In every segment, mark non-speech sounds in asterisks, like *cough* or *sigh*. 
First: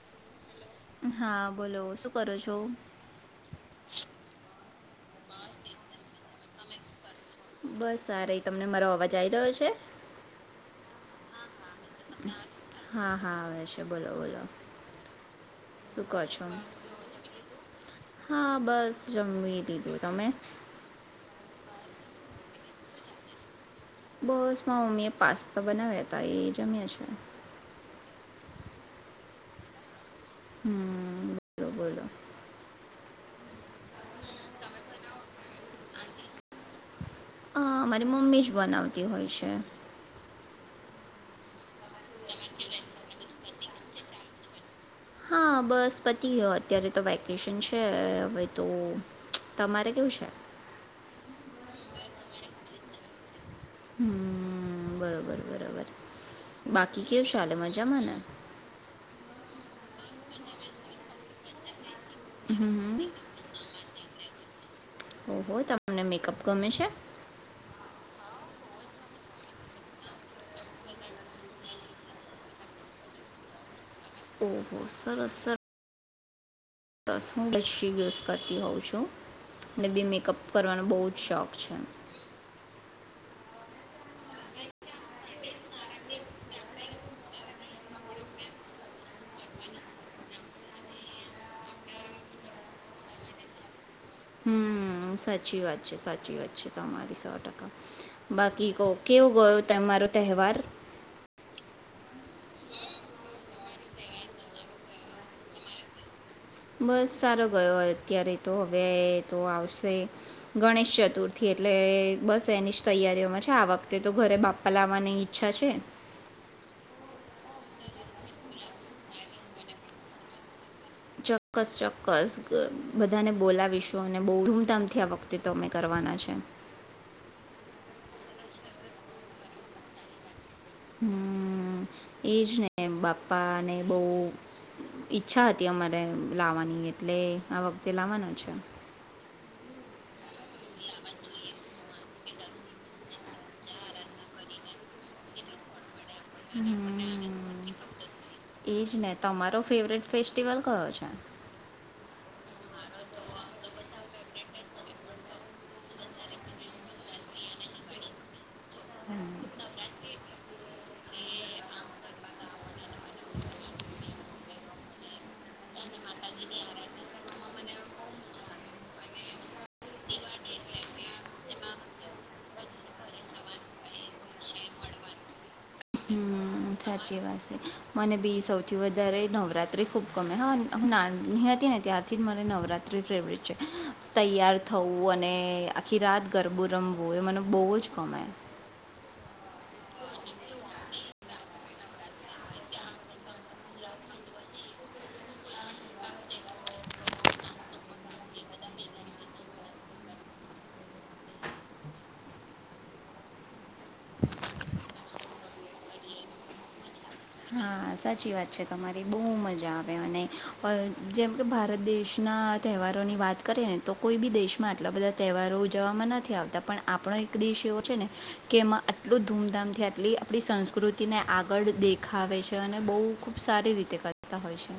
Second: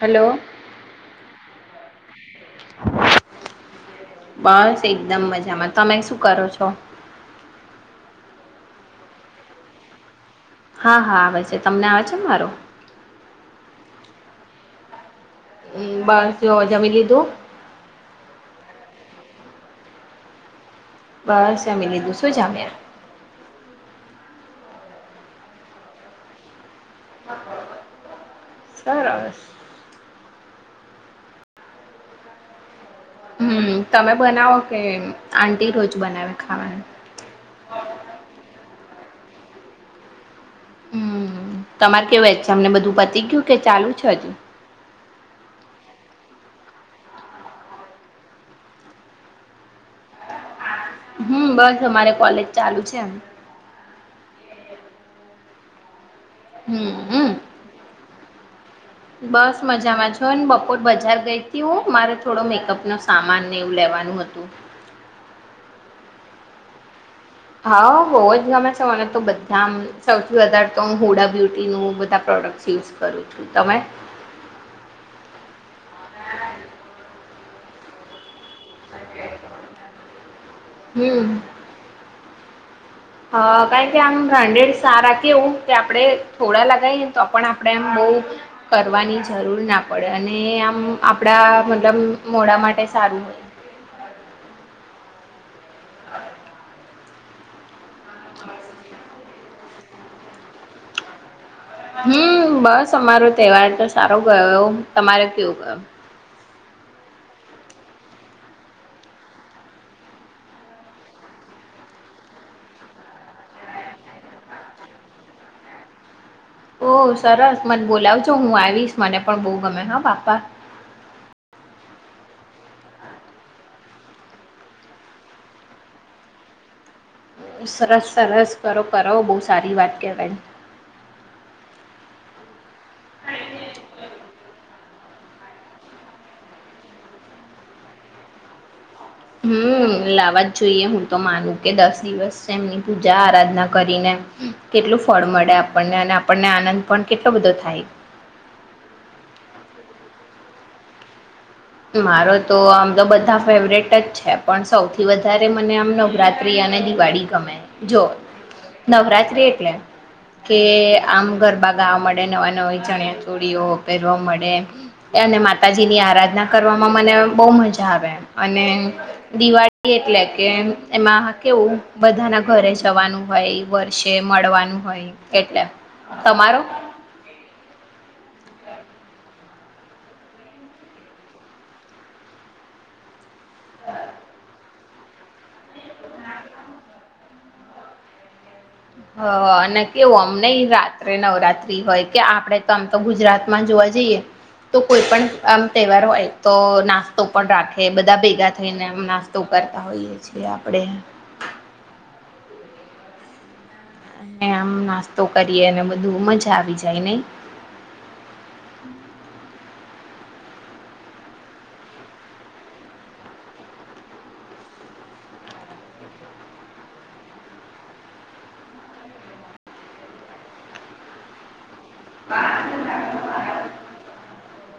Hello. હા બોલો શું કરો છો? તે એકદમ મજામાં. તમે શું કરો છો? બસ આ રઈ, તમને મારો અવાજ આઈ રહ્યો છે? હા હા આવે તમને આવે છે મારો? ચ બોલો બોલો. હમ શું કહો બસ છો? જોવા જમી લીધું. હા, બસ જમી દીધું તમે? બસ મ લી દુંસો જામ્યા. બસ મા મમ્મી એ પાસ્તા બનાવ્યા હતા એ જમ્યા છે. સરસ. હમ બોલો બોલો. હમ તમે બનાવો કે આટી રોજ બનાવે ખાવાનું. હ અમારી મમ્મી જ બનાવતી. અતી હોય છે. હમ તમાર કેવા તમને બધું પતી ગયું કે ચાલુ છે જ. હા બસ પતિ ગયો અત્યારે તો વેકેશન છે હવે તો. તમારે કેવું છે? હમ્મ બસ અમારે કોલેજ ચાલુ છે એમ. હમ્મ બરાબર બરાબર. બાકી કેવુ હમ શાલે મજામાંને. બસ મજામાં છ ને બપોર બજાર ગઈ હું મારે થોડો મેકઅપ હમ્મ. નો સામાન ને એવું લેવાનું. *unintelligible* ઓહ તમને મેકઅપ ગમે છે? હા બહુ જ ગમે છે મને તો બધા આમ સૌથી વધારે તો હ હુડા બ્યુટીનું બધા પ્રોડક્ટ યુઝ કરું છું. તમે? ઓહો સરસ સર રસ *unintelligible* કરતી હોઉં છું અને બી મેકઅપ કરવાનો બહુ જ હમ શોખ છે. અ કારણ કે આમ બ્રાન્ડેડ સારા કેવું કે આપણે થોડા લગાવીએ તો પણ આપણે આમ બહ કરવાની જરૂર ના પડે અને આમ આપડા મતલબ મોડા માટે સારું હોય. હમ્મ સાચી વાત છે સાચી વાત છે તમારી. સો ટકા. બાકી કહ કેવો ગયો. તમારો તહેવાર. હમ્મ બસ અમારો તહેવાર તો સારો ગયો એવ તમારે કેવું ગયો. બસ સારો ગયો અત્યારે તો હવે તો આવશે ગણેશ ચતુર્થી એટલે બસ એની જ તૈયારીઓમાં છે આ વખતે તો ઘરે બાપ્પા લાવવાની ઈચ્છા છે. ઓ સરસ મને બોલાવજો હું આવીશ મને પણ બહુ ગમે હા બાપા. ચોક્કસ ચોક્કસ બધાને બોલાવીશું અને બહુ ધૂમધામથી આ વખતે તો અમે કરવાના છે. સરસ સરસ કરો કરો બહુ સારી વાત કેવાય. હમ્મ એજ ને. એમ બાપ્પાને બહુ ઈચ્છા હતી અમારે લાવવાની એટલે આ વખતે લાવવાનો છે. હમ્મ લાવવા જ જોઈએ હું તો માનું કે દસ દિવસ એમની પૂજા આરાધના કરીને કેટલું ફળ મળે આપણને અને આપણને આનંદ પણ કેટલો બધો થાય એજ ને તમારો ફેવટ ફસ સ્ટીિવલ કયો છે? મારો તો આમ તો બધા ફેવરેટ જ છે. છે પણ સૌથી વધારે મને આમ નવરાત્રી અને દિવાળી ગમે. જો નવરાત્રી એટલે કે આમ ગરબા ગાવા મળે નવાનવ ચણિયા કોળિયો પહેરવા મળે. અને માતાજી ની આરાધના કરવામાં મને બહુ મજા આવે અને દિવાળી એટલે કે એમાં કેવું બધાના ઘરે જવાનું હોય વર્ષે મળવાનું હોય એટલે. તમારો? હમ સાચી વાત છે. મને બી સૌથી વધારે નવરાત્રિ ખૂબ ગમે હા હ નાની હતી ને ત્યારથી જ મને નવરાત્રિ ફેવરેટ. તૈયાર થવું અને આખી રાત ગરબું રમવું એ મને બહુ જ ગમે. હ અને કેવું આમ નહી રાત્રે નવરાત્રી હોય કે આપણેે તો આમ તો ગુજરાતમાં જોવા જઈએ તો કોઈ પણ આમ તહેવાર હોય તો નાસ્તો પણ રાખે બધા ભેગા થઈનેમ નાસ્તો કરતા હોઈએ છીએ આપણે. અને આમ નાસ્તો કરીએ અને બધું મજા આવી જાય નહી. હા સાચી વાત છે તમારી બહુ મજા આવે. ન જેમ કે ભારત દેશના તહેવારોની વાત કરીએ ને તો કોઈ બી દેશમાં આટલા બધા તહેવારો ઉજવવામાં નથી આવતા પણ આપણો એક દેશ એવો છે ને કે એમાં આટલું ધૂમધામથી આટલી આપણી સંસ્કૃતિને આગળ દે. ખાવે છે. બહુ ખૂબ સારી રીતે કરતા હોય છે.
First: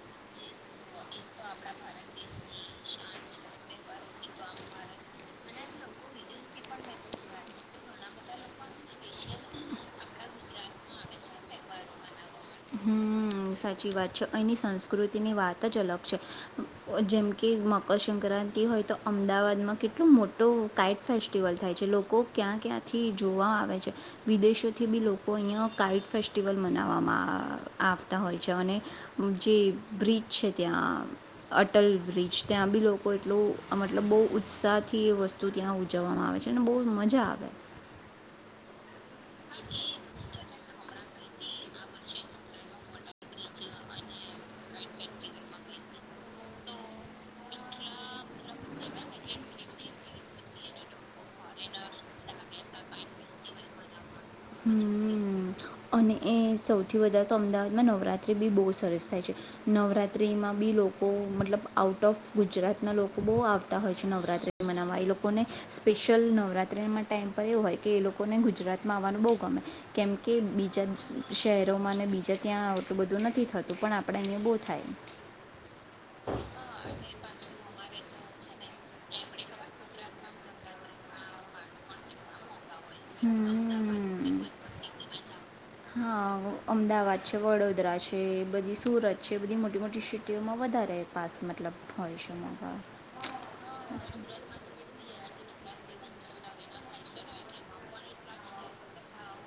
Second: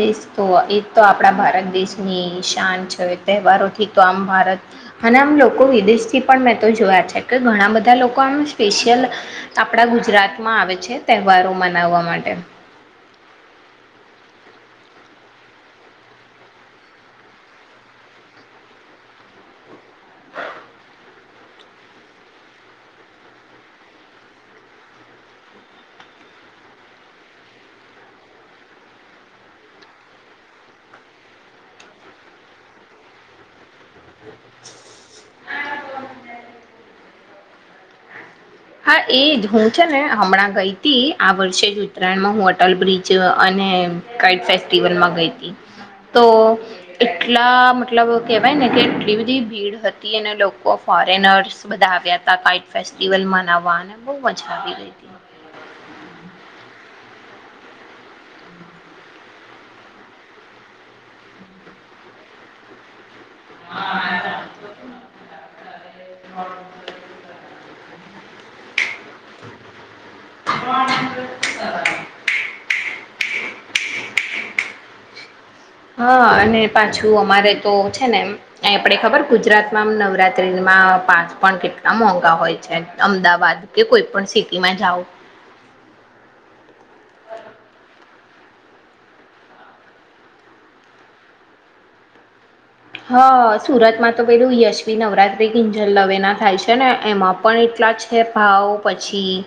એજ તો એજ તો આપણા ભારત દેશની શા છે તહેવારો ઠક તો આમ ભારત અને આમ લોકો વિદેશથી પણ મેં તો જોયા છે ઘણા બધા લોકો આમ સ્પેશિયલ આપણા ગુજરાતમાં આવે છે તહેવારો મનાવવા માટે હ સાચી વાત છે અહીંની સંસ્કૃતિની વાત જ અલગ છે જેમકે મકરસંક્રાંતિ હોય તો અમદાવાદમાં કેટલો મોટો કાાઈટ ફેસ્ટિવલ થાય છે લોકો ક્યાં ક્યાંથી જોવા આવે છે વિદેશોથી બી લોકો અહીંયા કાાઈટ ફેસ્ટિવલ મનાવવામાં આવે. આવતા હોય છે અને જે બ્રિજ છે ત્યાં અટલ બ્રિજ ત્યાં બી લોકો એટલું મતલબ બહુ ઉત્સાહથી એ વસ્તુ ત્યાં ઉજવવામાં આવે છે અને બહુ મજા આવે. હા એજ હું છે ને હમણાં ગઈ હતી આ વર્ષે જ ઉત્તરાયણમાં હું અટલ બ્રિજ અને કાઈટ ફેસ્ટિવલમાં ગઈ હતી તો એટલા મતલબ કેહેવાય ને કે એટલી બધી ભીડ હતી અને લોકો ફોરેનર્સ બધા આવ્યા હતા કાઇટ ફેસ્ટિવલ વાન બો મજા આવી ગઈ હતી હમ્મ. અને એ સૌથી વધારે તો અમદાવાદમાં નવરાત્રિ બી બહુ સરસ થાય છે નવરાત્રિમાં બી લોકો મતલબ આઉટ ઓફ ગુજરાતના લોકો બહુ આવતા હોય છે નવરાત્રિ મનાવવા એ લોકોને સ્પેશિયલ નવરાત્રિના ટાઈમ પર એવું હોય કે એ લોકો લોકોને ગુજરાતમાં મને બોહ ગમે કેમ કે બીજા શહેરોમાં ને બીજા ત્યાં ઓટલુ બધું નથી થતું પણ આપણે અન્ય બહુ થાય હા હમ અને પાછું અમારે તો છે ને એમ એ આપણે ખબર ગુજરાતમાંમ નવરાત્રિમાં પાસ પણ કેટલા મોંઘા હોય છે અમદાવાદ કે કોઈ પણ સિટીમાં જાઓ હા અમદાવાદ છે વડોદરા છે પછી સુરત છે બધી મોટી મોટી સિટીઓમાં વધારે પાસ મતલબ હોય છે એ હા સુરતમાં તો પેલું યશ્વી નવરાત્રી કિંજલ દવેના થાય છે ને એમાં પણ એટલા છે ભાવ પછી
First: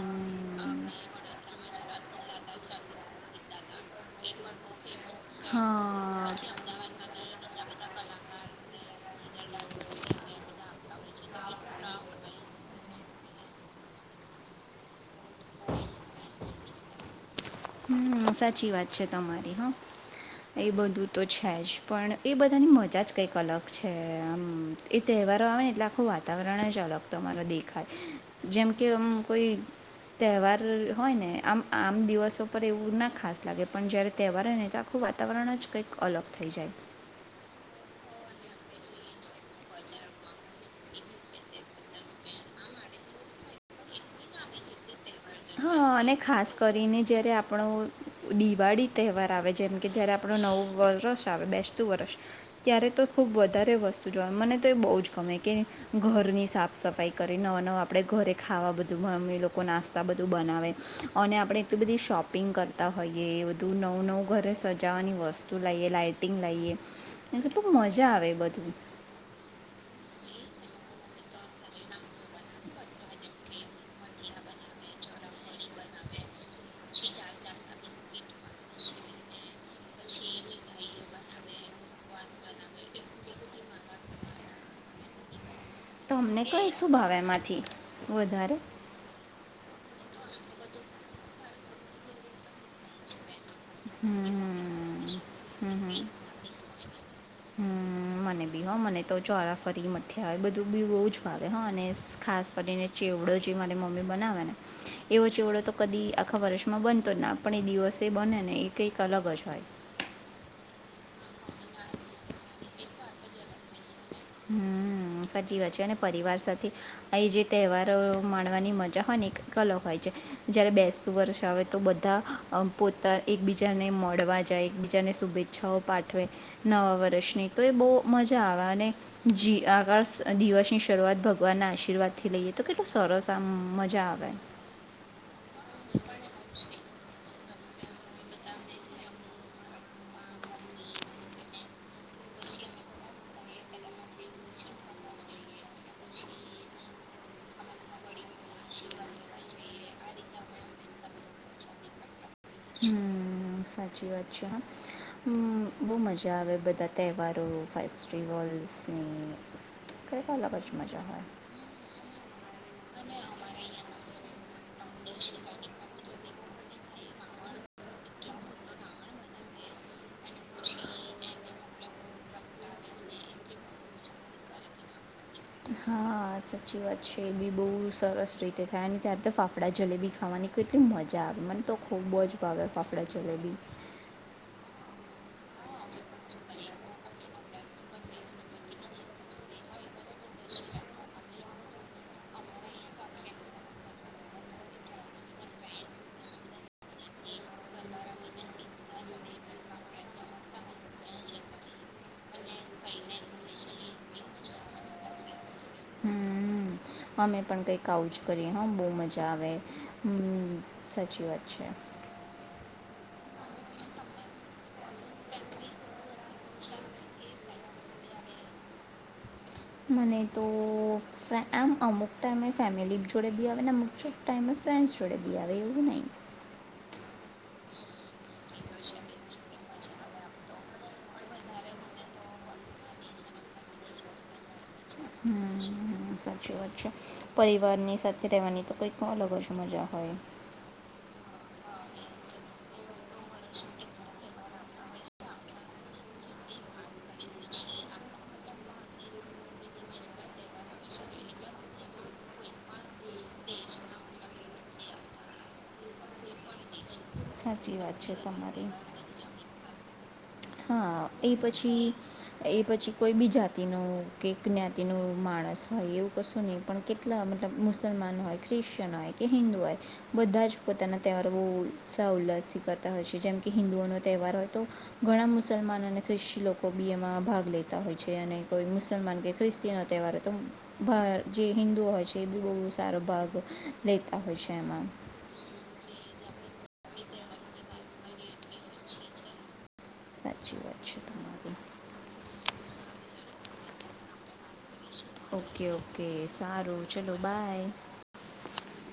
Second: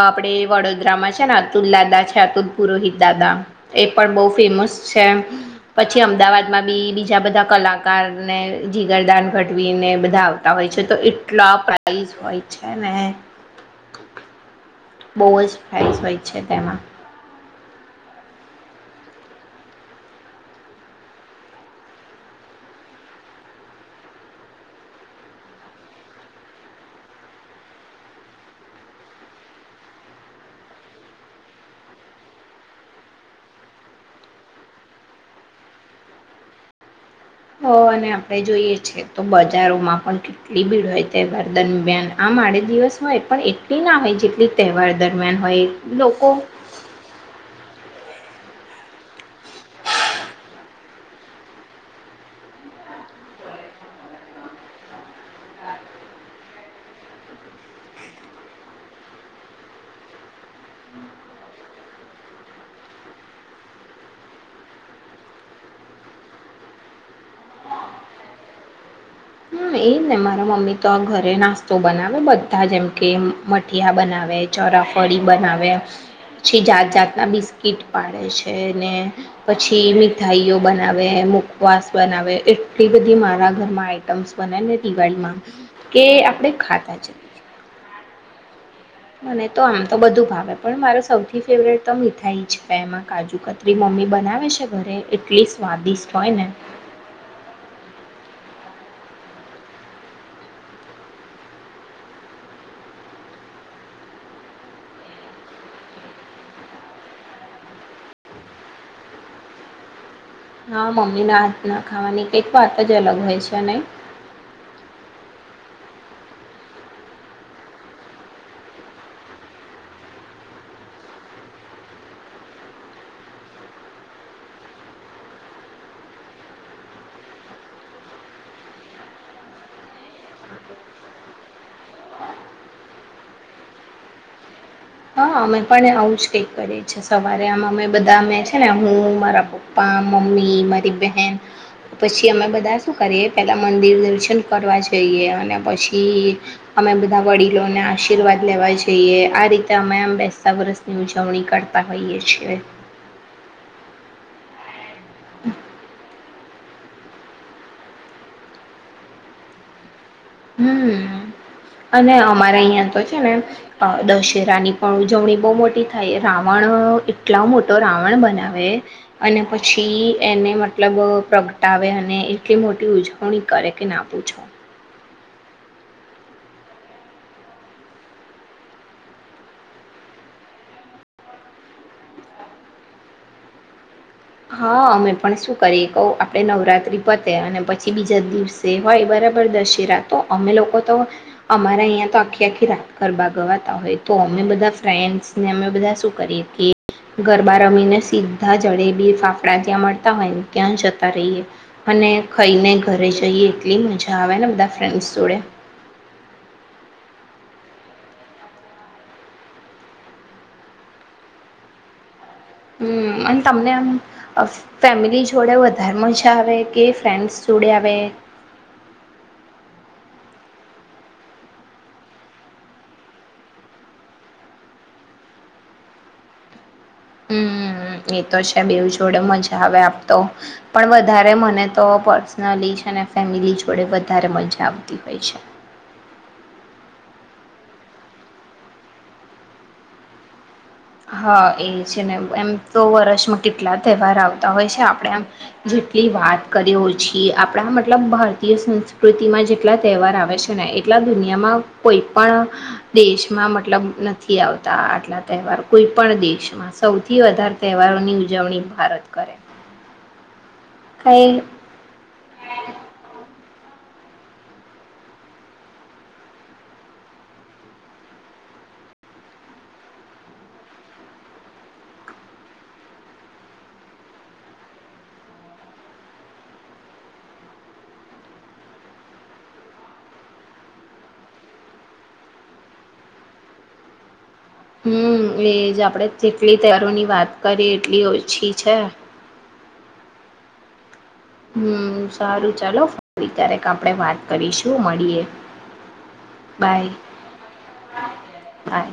આપડે વડોદરામાં છે ને અતુલ દાદા છે અતુલ પુરોહિત દાદા એ પણ બહ ફેમસ છે પછી હા અમદાવાદમાં બી બીજા બધા *unintelligible* ને જીગરદાન ઘડવીને બધા આવતા હોય છે તો એટલા પ્રઇઝ હોય છે ને બહુ જ પ્રાઈસ હોય છે તેમાં હમ સાચી વાત છે તમારી હા એ બધું તો છે જ પણ એ બધાની મજા જ કંઈક અલગ છે આમ એ તહેવારો આવે ને એટલે આખું વાતાવરણ જ અલગ તમારો દેખાય જેમ કે આમ કોઈ તહેવાર હોય ને આમ આમ દિવસો પર એવું ના ખાસ લાગે પણ જ્યારે તહેવાર હોય ને તો આખું વાતાવરણ જ કંઈક અલગ થઈ જાય. હ અને આપણે જોઈએ છેએ તો બજારોમાં પણ કેટલી ભીડ હોય તહેવાર દરમિયાન આમઆડે દિવસ હોય પણ એટલી ના હોય જેટલી તહેવાર દર હા અને ખાસ કરીને જયારે આપણો દિવાળી તહેવાર આવે જેમ કે જ્યારે આપણો નવું વરષ આવે બેસતું વરષ ત્યારે તો ખૂબ વધારે વસ્તુ જોવા મને તો એ બહુ જ ગમે કે ઘરની સાફ સફાઈ કરી નવા નવા આપણે ઘરે ખાવા બધું મ એ લોકો નાસ્તા બધું બનાવે અને આપણે એટલી બધી શોપિંગ કરતા હોઈએ એ બધું નવું નવું ઘરે સજાવાની વસ્તુ લાઈએ લાઈટિંગ લાઈએ અને કેટલું મજા આવે બધું. હમ એ ને મારા મમ્મી તો ઘરે નાસ્તો બનાવે બધા જેમ કે મઠિયા બનાવે ચોરાફળી બનાવે પછી જાત જાતના બિસ્કીટ પાડે છે ને પછી મીઠાઈઓ બનાવે મુખવાસ બનાવે એટલી બધી મારા ઘરમાં આઈ આઇટમસ બંનેને દિવાળીમાં તમને આપણે કઈ શું ખાતા છે ભાવે એમાંથી વધારે મને તો આમ તો બધું ભાવે પણ મારો સૌથી ફેવરેટ તો મીઠાઈ છે એમાં કાજુકત મારી મમ્મી બનાવે છે ઘરે હમ એટલી હમ હમ. સ્વાદિષ્ટ હોય ને હ મને તો ચોરાફળી મઠિયા બધું બી બહુ જ ભાવે હ અને ખાસ કરીને ચેવડો જે મારી મમ્મી બનાવે ને એવો ચેવડો તો કદી આખા વર્ષમાં બનતો જ ના પણ એ દિવસે બને ને એક કંઈક અલગ જ હોય હા મમ્મીના હાથ ના ખાવાની કંઈક વાત જ અલગ હોય છે નઈ હ સાચી વાત છે અને પરિવાર સાથે એ જે તહેવારો માણવાની મજા હોય ને એ ક અલગ હોય છે જયારે બેસતું વર્ષ આવે તો બધા પોતા એકબીજાને મળવા જાય એકબીજાને શુભેચ્છાઓ પાઠવે નવા વર્ષની તો એ બહુ મજા આવે અને જી *unintelligible* દિવસની શરૂઆત ભગવાનના આશીર્વાદથી લઈએ તો કેટલું સરસ આમ મજા આવે હામ. આવું જ કઈક કરે છે સવારે. મે બધા છે ને હું મારા પપ્પા મમ્મી મારી બેહેન પછી અમે બધા શું કરીએ પેલા મંદિર દર્શન કરવા જઈએ અને પછી અમે બધા વડીલોને આશીર્વાદ લેવા જઈએ આ રીતે. તમામ બેતા વરસની ઉજવણી કરતા હોઈએ છીએ. હમ્મ. સાચી વાત છે હા બહુ મજા આવે બધા તહેવારો ફેસ્ટિવલ્સની. કંઈક અલગ જ મજા હોય. હમ અને અમારે અહિયાં તો છે ને અ દશેરા ની પણ ઉજવણી બહુ મોટી થાય. રાવણ એટલો મોટો રાવણ બનાવે અને પછી એને મતલબ પ્રગ ટાવે અને એટલી મોટી ઉજવણી કરે કે ના પૂ છો. હા સાચી વાત છે એ બી બહુ સરસ રીતે થાય અને ત્યારે તો ફાફડા જલેબી ખાવાની કેટલી મજા આવે મને તો ખૂબ જ ભાવે ફાફડા જલેબી. હા અમે પણ શું કરીએ કહ આપણે નવરાત્રિ પતે અને પછી બીજા દિવસે હોય બરાબર દશેરા તો અમે લોકો તો અમારા અહીંયા તો આખી આખી રાત ગરબા ગવાતા હોય તો અમે બધા ફ્રેન્ડ્સને અમે બધા શું કરીએ કે ગરબા રમીને સીધા જડે બી. ફાફડા ત્યાં મળતા હોય ને ત્યાં જતા રહીએ અને ખઈને ઘરે જઈએ એટલી મજા આવે ને બધા ફ્રેન્ડ જોડે હમ અમે પણ કઈક આવું જ કરી હ બહુ મજા આવે હ સાચી વાત છે. હમ અને તમને આમ ફેમિલી જોડે વધારે મજા આવે કે ફ્રેન્ડસ જોડે આવે મને તો ફેન્ડ એમ અમુક ટાઈમે ફેમિલી જોડે બી આવે ને અમુક ટાઈમે ફ્રેન્ડસ જોડે બી આવે એવું નહી હમ એ તો છે બેવ જોડે મજા આવે આપતો પણ વધારે મને તો પર્સનલી છે ને ફેમિલી જોડે વધારે મજા આવતી હોય છે. હમ સાચી વાત છે પરિવારની સાથે રહેવાની તો કંઈક અલગ જ મજા હોય હા એ છે ને એમ તો વર્ષમાં કેટલા તહેવાર આવતા હોય છે આપણે આમ જેટલી વાત કરીએ ઓછી આપણા મતલબ ભારતીય સંસ્કૃતિમાં જેટલા તહેવાર આવે છે ને એટલા દુનિયામાં કોઈ પણ દેશમાં મતલબ નથી આવતા આટલા તહેવારો કોઈ પણ દેશમાં સૌથી થી વધારે સાચી વાત છે તહેવારોની ઉજવણી તમારી ભારત કરે હા એ કઈ પછી એ પછી કોઈ બી જાતિનું કે જ્ઞાતિ ન માણસ હોય એવું કશું નહીં પણ કેટલા મતલબ મુસલમાન હોય ખ્રિશ્ચયન હોય કે હિન્દુ હોય બધા જ પોતાના તહેવાર બહુ સાવલ્થી કરતા હોય છે જેમ કે હિન્દુઓનો તહેવાર હોય તો ઘણા મુસલમાન અને ખ્રિસ્તી લોકો બી એમાં ભાગ લેતા હોય છે અને કોઈ મુસલમાન કે ખ્રિસ્તીનો તહેવાર તો ભા જે હિન્ંદુઓ હોય છે એ બી બહુ સારો ભાગ લેતા હોય છે એમાં હમ એજ આપડે જેટલી તહેરોની વાત કરીએ એટલી ઓછી છે. જી વા છેતા હમ સારું ચાલો ફરી ક્યારેક આપડે વાત કરીશ ઓકે ઓકે સારું બાય ચલો બાય બાય.